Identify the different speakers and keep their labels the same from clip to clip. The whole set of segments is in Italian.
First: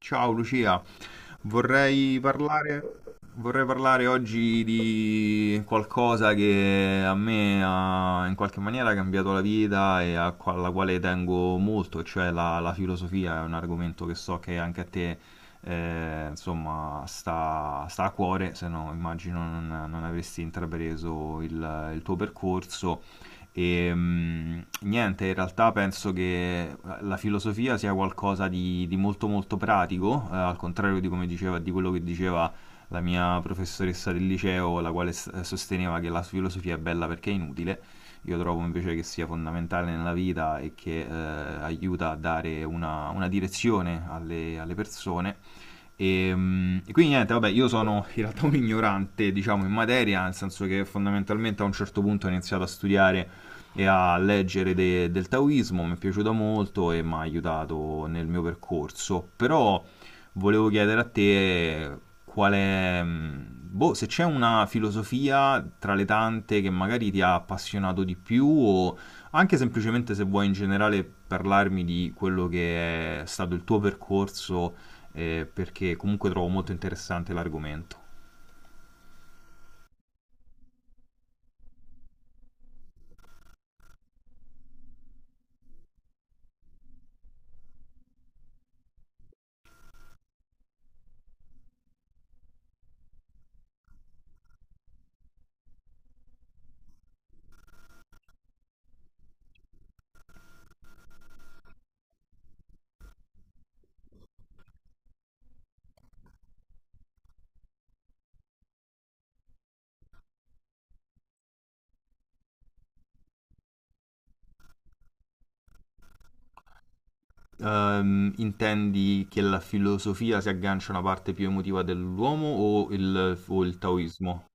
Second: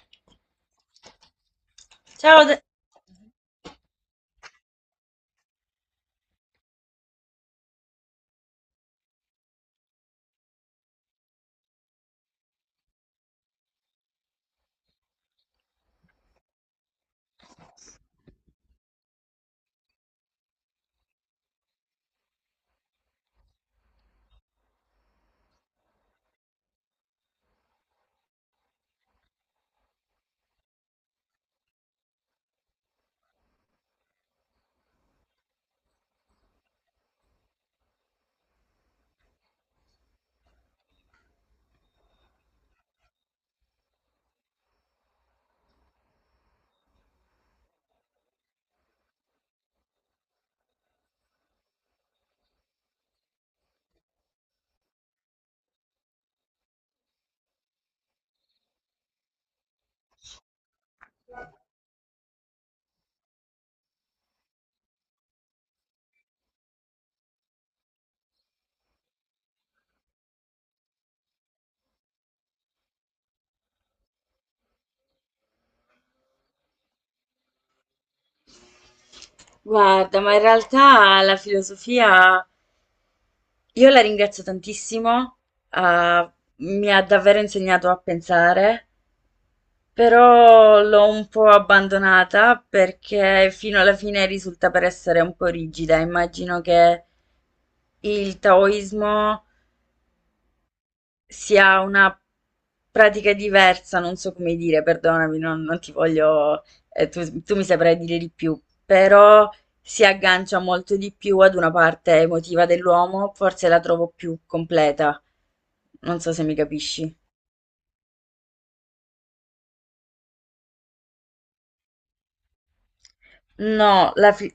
Speaker 1: Ciao Lucia, vorrei
Speaker 2: Ciao,
Speaker 1: parlare, vorrei parlare oggi di qualcosa che a me ha in qualche maniera cambiato la vita e alla quale tengo molto, cioè la filosofia è un argomento che so che anche a te insomma sta a cuore, se no immagino non avresti intrapreso il tuo percorso. E niente, in realtà penso che la filosofia sia qualcosa di molto molto pratico, al contrario di come diceva, di quello che diceva la mia professoressa del liceo, la quale sosteneva che la filosofia è bella perché è inutile. Io trovo invece che sia fondamentale nella vita e che aiuta a dare una direzione alle persone e, e quindi niente, vabbè, io sono in realtà un ignorante, diciamo, in materia, nel senso che fondamentalmente a un certo punto ho iniziato a studiare e a leggere del taoismo, mi è piaciuto molto e mi ha aiutato nel mio percorso, però volevo chiedere a te qual è, boh, se c'è una filosofia tra le tante che magari ti ha appassionato di più o anche semplicemente se vuoi in generale parlarmi di quello che è stato il tuo percorso, perché comunque trovo molto interessante l'argomento.
Speaker 2: guarda, ma in realtà la filosofia io la ringrazio tantissimo, ah, mi ha davvero insegnato a pensare, però l'ho un po' abbandonata perché fino alla fine risulta per essere un po' rigida. Immagino che il taoismo si ha una pratica diversa, non so come dire, perdonami, non ti voglio, tu mi saprai dire di più, però si aggancia molto di più ad una parte emotiva dell'uomo, forse la trovo più completa. Non so se mi capisci.
Speaker 1: Intendi che la filosofia si aggancia a una parte più emotiva dell'uomo o il
Speaker 2: No.
Speaker 1: taoismo?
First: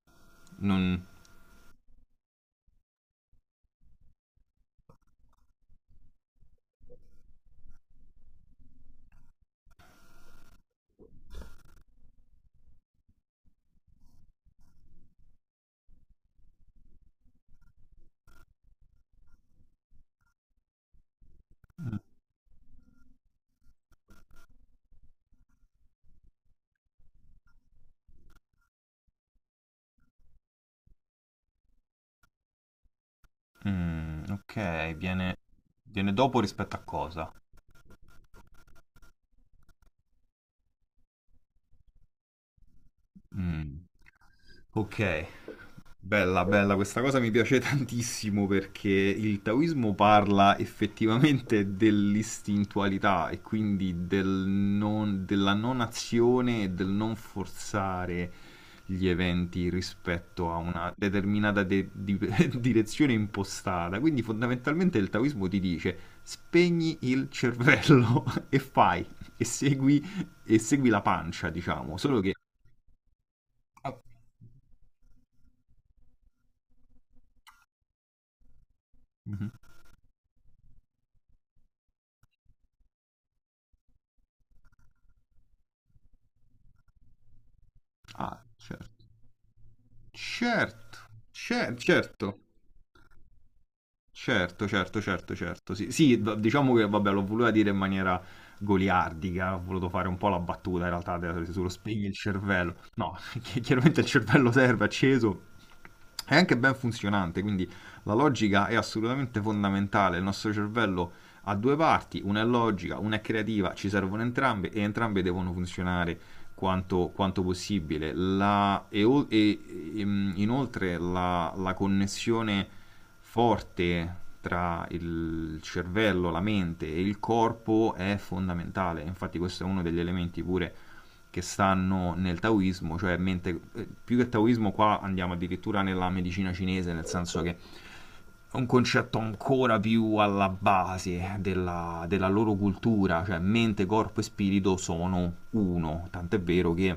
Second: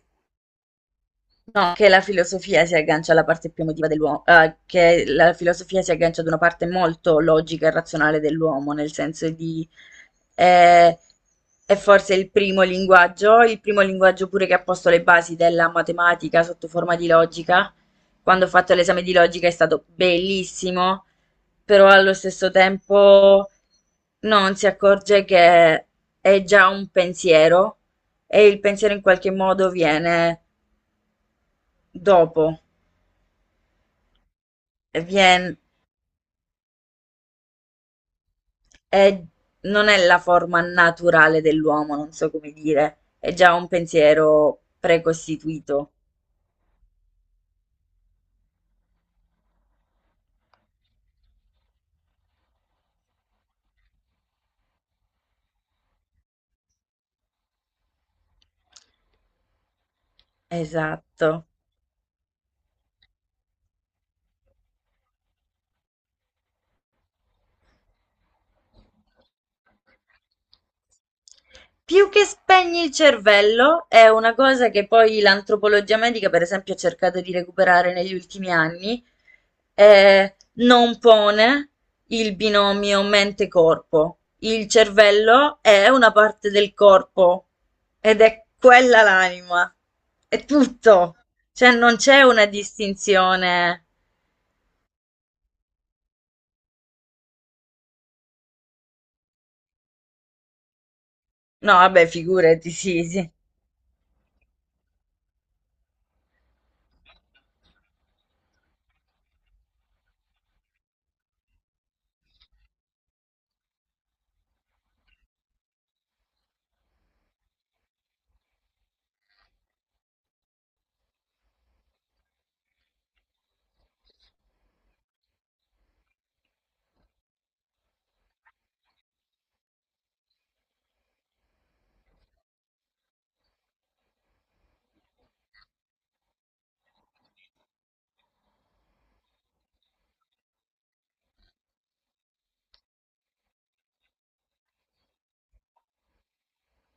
Speaker 1: Non...
Speaker 2: No, che la filosofia si aggancia alla parte più emotiva dell'uomo, che la filosofia si aggancia ad una parte molto logica e razionale dell'uomo, nel senso di eh, è forse il primo linguaggio pure che ha posto le basi della matematica sotto forma di logica. Quando ho fatto l'esame di logica è stato bellissimo, però allo stesso tempo non si accorge che è già un pensiero e il pensiero in qualche modo viene dopo.
Speaker 1: Ok,
Speaker 2: vien-
Speaker 1: viene dopo rispetto a cosa?
Speaker 2: è- Non è la forma naturale dell'uomo, non so come dire, è già un
Speaker 1: Mm,
Speaker 2: pensiero
Speaker 1: ok.
Speaker 2: precostituito.
Speaker 1: Bella, bella, questa cosa mi piace tantissimo perché il taoismo parla effettivamente dell'istintualità e quindi della non azione e del non forzare gli eventi rispetto a una
Speaker 2: Esatto.
Speaker 1: determinata direzione impostata. Quindi fondamentalmente il taoismo ti dice spegni il cervello e fai, e segui, e segui la pancia, diciamo,
Speaker 2: Più
Speaker 1: solo
Speaker 2: che
Speaker 1: che...
Speaker 2: spegni il cervello,
Speaker 1: Ah.
Speaker 2: è una cosa che poi l'antropologia medica, per esempio, ha cercato di recuperare negli ultimi anni,
Speaker 1: Mhm.
Speaker 2: non pone il binomio mente-corpo. Il cervello è una parte del corpo ed
Speaker 1: Ah,
Speaker 2: è quella
Speaker 1: certo.
Speaker 2: l'anima. È
Speaker 1: Certo,
Speaker 2: tutto. Cioè non c'è
Speaker 1: certo,
Speaker 2: una distinzione.
Speaker 1: certo, certo, certo, certo. Sì, sì, diciamo che vabbè, l'ho voluta dire in maniera goliardica, ho voluto fare un po' la battuta in realtà sullo
Speaker 2: No,
Speaker 1: spegni
Speaker 2: vabbè,
Speaker 1: il
Speaker 2: figurati,
Speaker 1: cervello.
Speaker 2: sì,
Speaker 1: No,
Speaker 2: sì.
Speaker 1: chiaramente il cervello serve, è acceso, è anche ben funzionante, quindi la logica è assolutamente fondamentale. Il nostro cervello ha due parti, una è logica, una è creativa, ci servono entrambe e entrambe devono funzionare quanto, quanto possibile. Inoltre la connessione forte tra il cervello, la mente e il corpo è fondamentale. Infatti questo è uno degli elementi pure che stanno nel taoismo, più che taoismo qua andiamo addirittura nella medicina cinese, nel senso che un concetto ancora più alla base della loro cultura, cioè mente, corpo e spirito sono uno, tant'è vero che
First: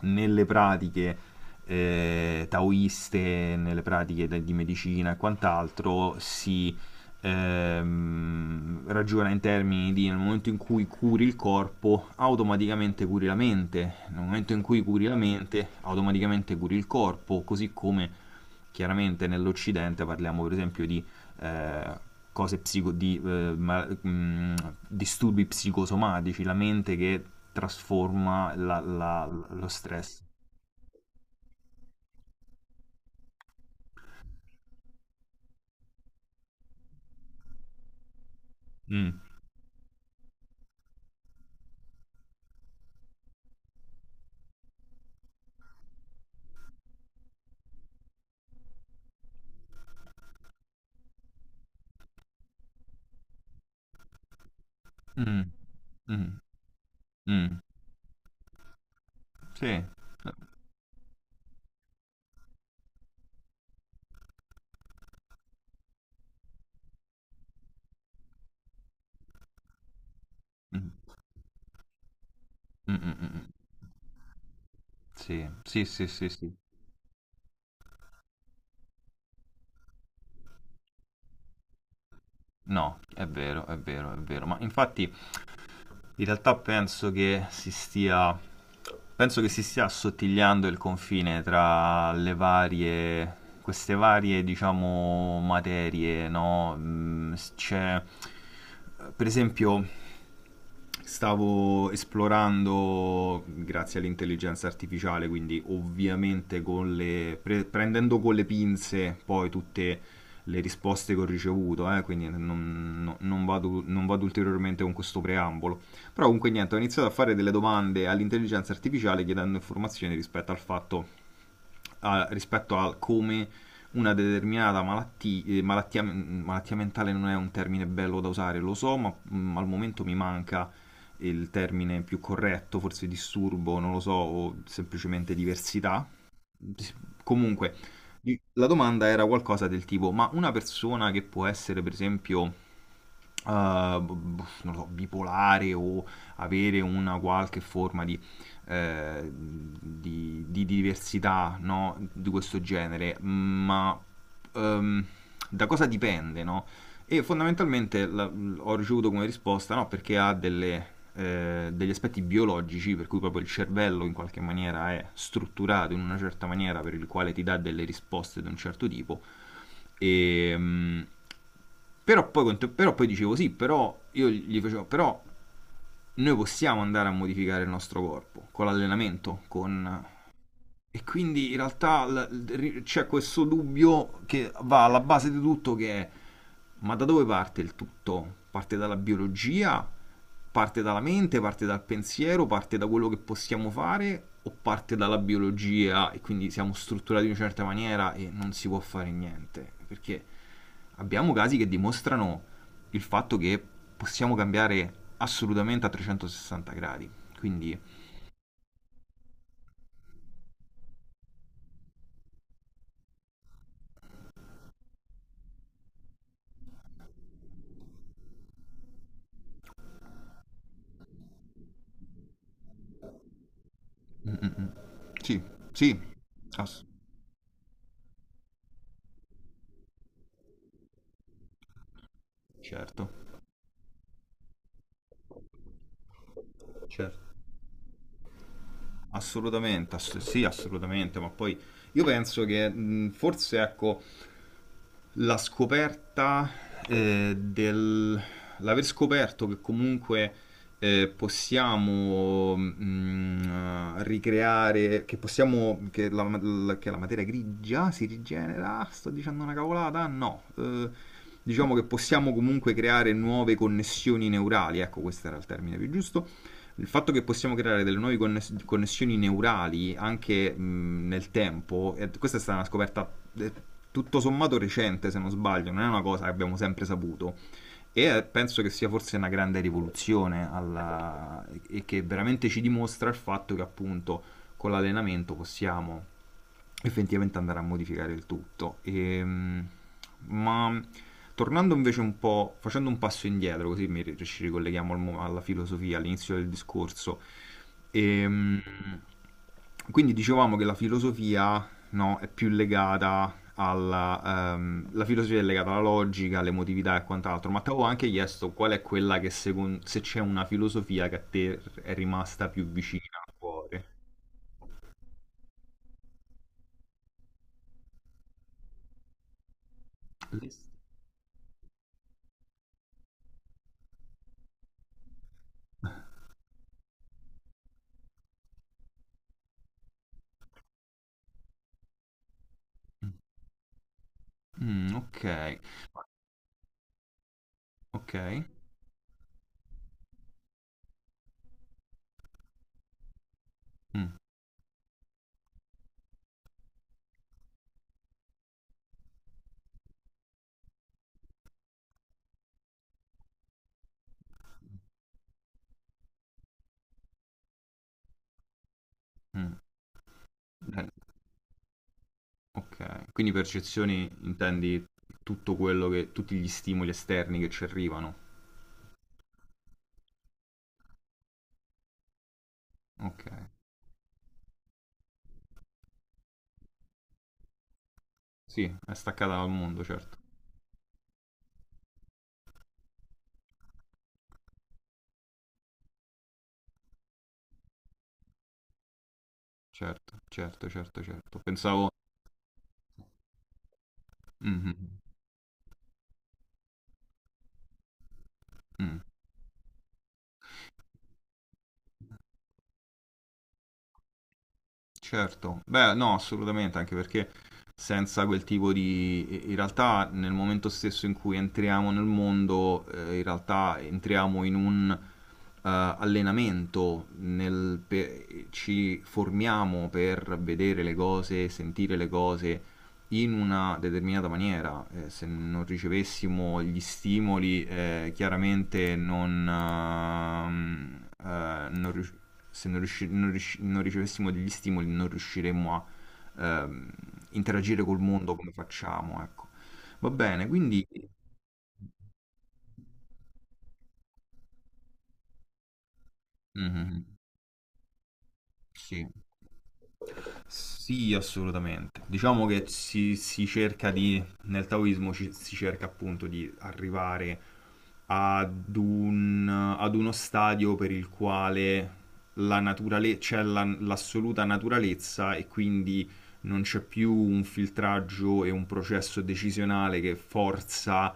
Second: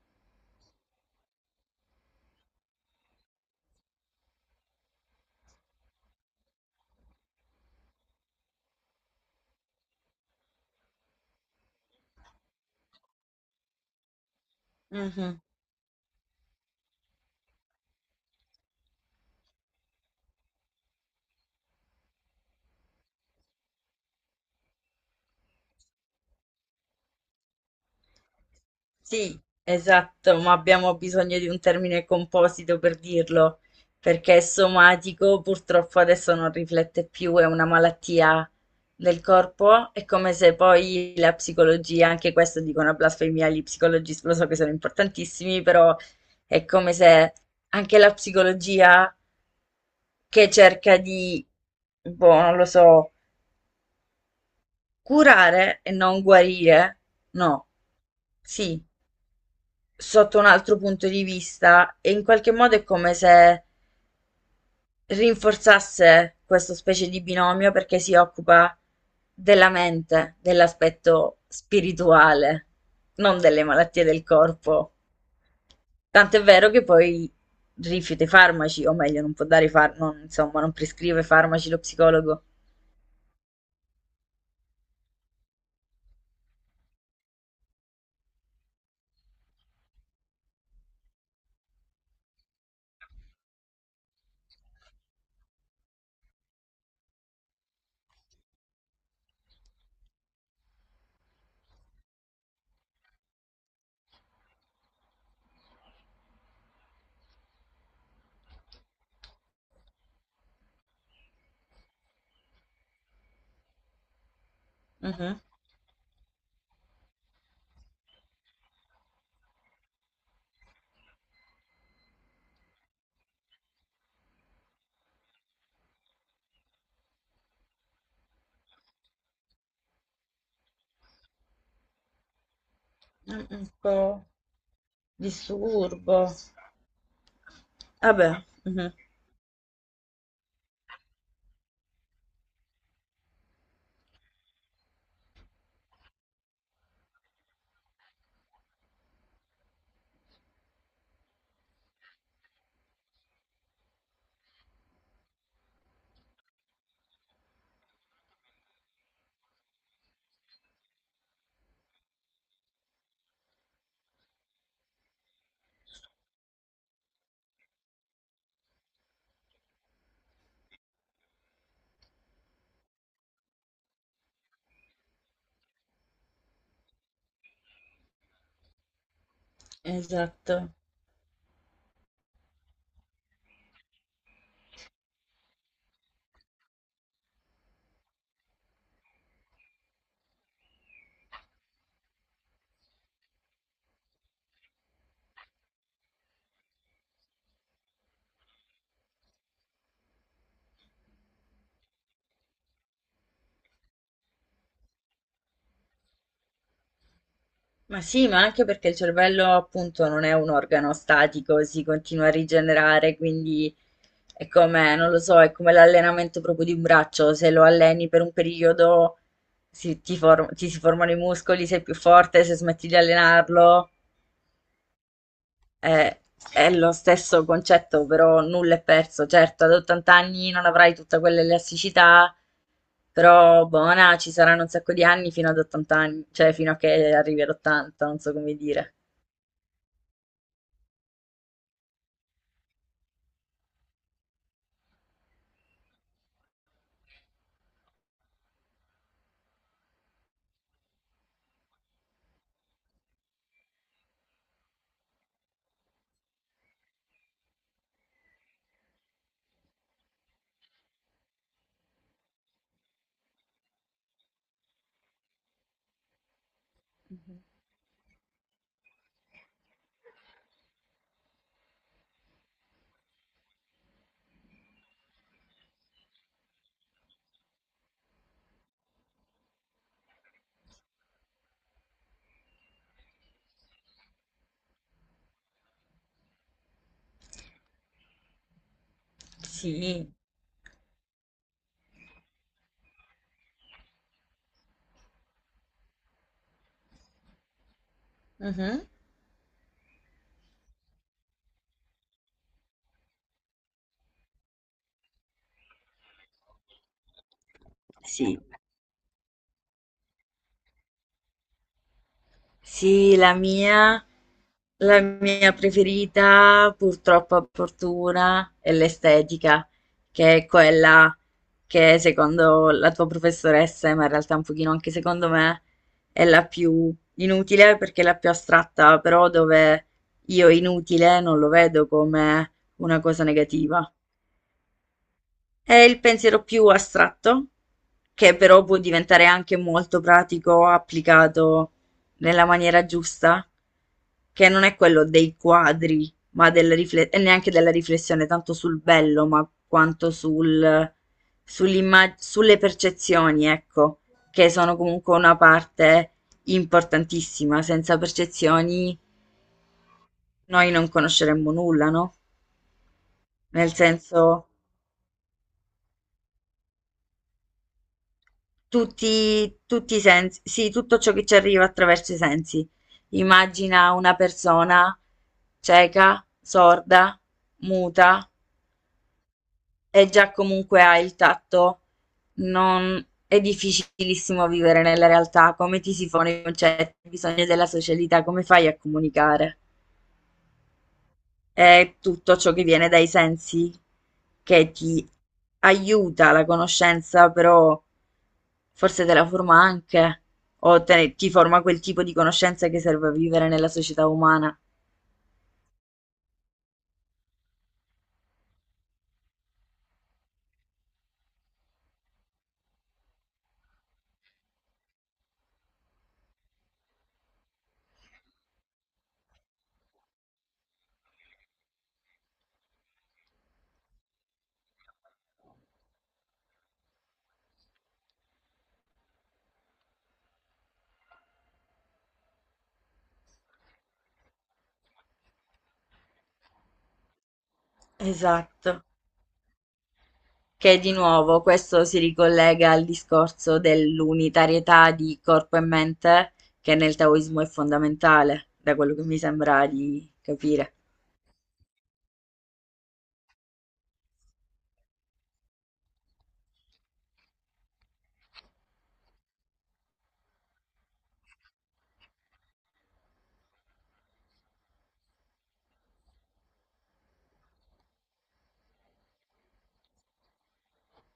Speaker 1: nelle pratiche taoiste, nelle pratiche di medicina e quant'altro si, ragiona in termini di nel momento in cui curi il corpo, automaticamente curi la mente, nel momento in cui curi la
Speaker 2: Mhm.
Speaker 1: mente, automaticamente curi il corpo, così come chiaramente nell'Occidente parliamo per esempio di eh, cose psico- di, ma- disturbi psicosomatici, la mente che trasforma
Speaker 2: Sì,
Speaker 1: lo stress.
Speaker 2: esatto, ma abbiamo bisogno di un termine composito per dirlo, perché somatico purtroppo adesso non riflette più, è una malattia
Speaker 1: Mm,
Speaker 2: del corpo, è come se poi la psicologia, anche questo dico una blasfemia, gli psicologisti lo so che sono importantissimi, però è come se anche la psicologia che cerca di, boh, non lo so,
Speaker 1: mm,
Speaker 2: curare e non
Speaker 1: mm,
Speaker 2: guarire,
Speaker 1: mm,
Speaker 2: no, sì.
Speaker 1: Sì.
Speaker 2: Sotto un altro punto di vista e in qualche modo è come se rinforzasse questa specie di binomio perché si occupa della mente,
Speaker 1: Mm,
Speaker 2: dell'aspetto spirituale,
Speaker 1: mm, mm,
Speaker 2: non
Speaker 1: mm.
Speaker 2: delle malattie del corpo.
Speaker 1: Sì, sì, sì, sì,
Speaker 2: Tant'è
Speaker 1: sì.
Speaker 2: vero che poi rifiuta i farmaci, o meglio, non può dare i farmaci, non, insomma, non prescrive farmaci lo psicologo.
Speaker 1: No, è vero, è vero, è vero. Ma infatti in realtà penso che si stia, penso che si stia assottigliando il confine tra le varie, queste varie, diciamo, materie, no? C'è, per esempio, stavo esplorando, grazie all'intelligenza artificiale, quindi ovviamente con le, prendendo con le pinze poi tutte le risposte che ho ricevuto, quindi non vado, non vado ulteriormente con questo
Speaker 2: Mhm.
Speaker 1: preambolo, però comunque niente, ho iniziato a fare delle domande all'intelligenza artificiale chiedendo informazioni rispetto al fatto, a, rispetto a come una determinata malattia, malattia mentale non è un termine bello da usare, lo so, ma al momento mi manca il termine più corretto, forse
Speaker 2: Un
Speaker 1: disturbo, non lo so,
Speaker 2: po'
Speaker 1: o semplicemente diversità.
Speaker 2: disturbo.
Speaker 1: Comunque,
Speaker 2: Vabbè,
Speaker 1: la
Speaker 2: mhm,
Speaker 1: domanda era qualcosa del tipo, ma una persona che può essere, per esempio, non lo so, bipolare o avere una qualche forma di diversità, no? Di questo genere, ma, ehm, da cosa dipende? No? E fondamentalmente ho ricevuto come risposta no, perché ha degli aspetti biologici, per cui proprio il cervello in qualche maniera è strutturato in una certa maniera per il quale ti dà delle risposte di un certo tipo. E, però, poi, però poi dicevo sì, però io gli facevo, però noi possiamo andare a modificare il nostro corpo con l'allenamento, con,
Speaker 2: esatto.
Speaker 1: e quindi in realtà c'è questo dubbio che va alla base di tutto che è ma da dove parte il tutto? Parte dalla biologia? Parte dalla mente? Parte dal pensiero? Parte da quello che possiamo fare? O parte dalla biologia e quindi siamo strutturati in una certa maniera e non si può fare niente? Perché abbiamo casi che dimostrano il fatto che possiamo cambiare assolutamente a 360 gradi. Quindi
Speaker 2: Ma sì, ma anche perché il cervello appunto non è un organo statico, si continua a rigenerare, quindi è come, non lo so, è come l'allenamento proprio di un braccio, se lo alleni per un periodo ti si formano i muscoli, sei più forte, se smetti di allenarlo
Speaker 1: mm, mm, mm. sì, sì,
Speaker 2: è, è
Speaker 1: ass-
Speaker 2: lo stesso concetto, però nulla è perso. Certo, ad 80 anni non avrai tutta quell'elasticità,
Speaker 1: certo,
Speaker 2: però buona, ci saranno un sacco di anni fino ad 80 anni, cioè fino a che
Speaker 1: certo.
Speaker 2: arrivi ad 80, non so come dire.
Speaker 1: Assolutamente, sì, assolutamente, ma poi io penso che forse ecco la scoperta, del l'aver scoperto che comunque, possiamo ricreare, che possiamo che la, la- che la materia grigia si rigenera, sto dicendo una cavolata? No, diciamo che possiamo comunque creare nuove connessioni neurali, ecco, questo era il termine più giusto. Il fatto che
Speaker 2: Mhm.
Speaker 1: possiamo creare delle nuove connessioni neurali anche nel tempo, e questa è stata una scoperta eh, tutto sommato recente, se non sbaglio, non è una cosa che abbiamo sempre saputo, e penso che sia forse una grande rivoluzione che veramente ci dimostra il fatto che appunto con l'allenamento possiamo effettivamente andare a modificare il tutto.
Speaker 2: Sì.
Speaker 1: Ma tornando invece un po', facendo un passo indietro, così mi, ci ricolleghiamo al alla filosofia, all'inizio del discorso. Ehm,
Speaker 2: Mhm.
Speaker 1: quindi dicevamo che la filosofia, no, è più legata alla... la filosofia è legata alla logica, all'emotività e quant'altro, ma ti avevo anche
Speaker 2: Sì.
Speaker 1: chiesto qual è quella che secondo... se c'è una filosofia che a te è rimasta più
Speaker 2: Sì,
Speaker 1: vicina al
Speaker 2: la
Speaker 1: cuore.
Speaker 2: mia, la mia preferita, purtroppo a fortuna, è l'estetica, che è quella che secondo la tua professoressa, ma in realtà un pochino anche secondo me, è la più inutile perché è la più astratta, però dove io inutile non lo vedo come una cosa negativa.
Speaker 1: Ok.
Speaker 2: È il pensiero più astratto, che
Speaker 1: Ok.
Speaker 2: però può diventare anche molto pratico applicato nella maniera giusta,
Speaker 1: Mm,
Speaker 2: che non è quello dei quadri, ma e neanche della riflessione tanto sul bello, ma quanto sulle percezioni, ecco, che sono comunque una parte importantissima. Senza percezioni
Speaker 1: mm.
Speaker 2: noi
Speaker 1: Eh,
Speaker 2: non conosceremmo nulla, no?
Speaker 1: ok. Quindi
Speaker 2: Nel
Speaker 1: percezioni
Speaker 2: senso,
Speaker 1: intendi tutto quello che, tutti gli stimoli esterni che ci arrivano.
Speaker 2: tutti i sensi, sì, tutto ciò che ci arriva attraverso i sensi.
Speaker 1: Ok.
Speaker 2: Immagina una persona cieca, sorda, muta
Speaker 1: Sì, è staccata dal mondo,
Speaker 2: e
Speaker 1: certo.
Speaker 2: già comunque ha il tatto. Non. È difficilissimo vivere nella realtà, come ti si fanno i concetti, i bisogni della socialità, come fai a comunicare?
Speaker 1: Certo, certo, certo, certo. Pensavo...
Speaker 2: È tutto ciò che viene dai sensi,
Speaker 1: Mhm,
Speaker 2: che
Speaker 1: mm.
Speaker 2: ti aiuta la conoscenza, però
Speaker 1: mm.
Speaker 2: forse te la forma anche, o ti forma quel tipo di conoscenza che serve a vivere nella società umana.
Speaker 1: Certo, beh, no, assolutamente, anche perché senza quel tipo di... in realtà nel momento stesso in cui entriamo nel mondo, in realtà entriamo in un allenamento, nel... ci formiamo per vedere le cose, sentire le cose in una determinata maniera. Se non ricevessimo gli stimoli, chiaramente non, non rius- se non, riusci- non riusci- non ricevessimo degli stimoli, non riusciremmo a, ehm, interagire col mondo come
Speaker 2: Esatto.
Speaker 1: facciamo, ecco. Va bene,
Speaker 2: Che
Speaker 1: quindi...
Speaker 2: di nuovo questo si ricollega al discorso dell'unitarietà di corpo e mente, che nel
Speaker 1: Mhm.
Speaker 2: taoismo è fondamentale, da quello che
Speaker 1: Sì.
Speaker 2: mi sembra di capire.
Speaker 1: Sì, assolutamente. Diciamo che si cerca di, nel taoismo si cerca appunto di arrivare ad un, ad uno stadio per il quale c'è l'assoluta naturalezza e quindi non c'è più un filtraggio e un processo decisionale che forza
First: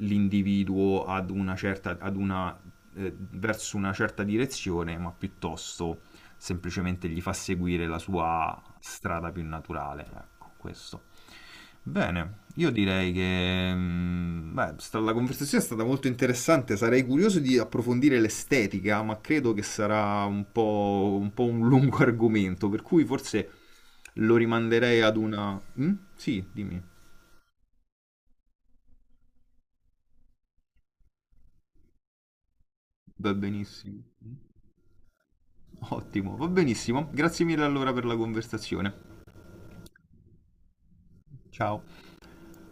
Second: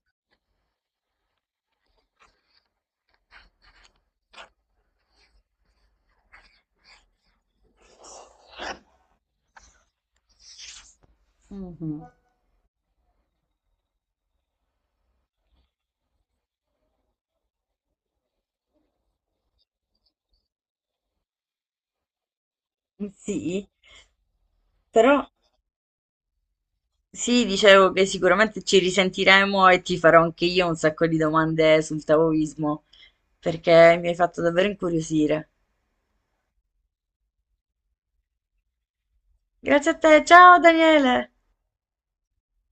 Speaker 1: l'individuo ad una certa, ad una, verso una certa direzione, ma piuttosto semplicemente gli fa seguire la sua strada più naturale. Ecco, questo.
Speaker 2: Mhm.
Speaker 1: Bene, io direi che beh, la conversazione è stata molto interessante, sarei curioso di approfondire l'estetica, ma credo che sarà un po', un po' un lungo argomento, per cui forse
Speaker 2: Sì,
Speaker 1: lo rimanderei
Speaker 2: però
Speaker 1: ad una... Mm? Sì, dimmi,
Speaker 2: sì, dicevo che sicuramente ci risentiremo e ti farò anche io un sacco di domande sul taoismo,
Speaker 1: va
Speaker 2: perché
Speaker 1: benissimo.
Speaker 2: mi hai fatto davvero incuriosire.
Speaker 1: Ottimo, va benissimo. Grazie mille allora per la conversazione.
Speaker 2: Grazie a te, ciao Daniele!
Speaker 1: Ciao.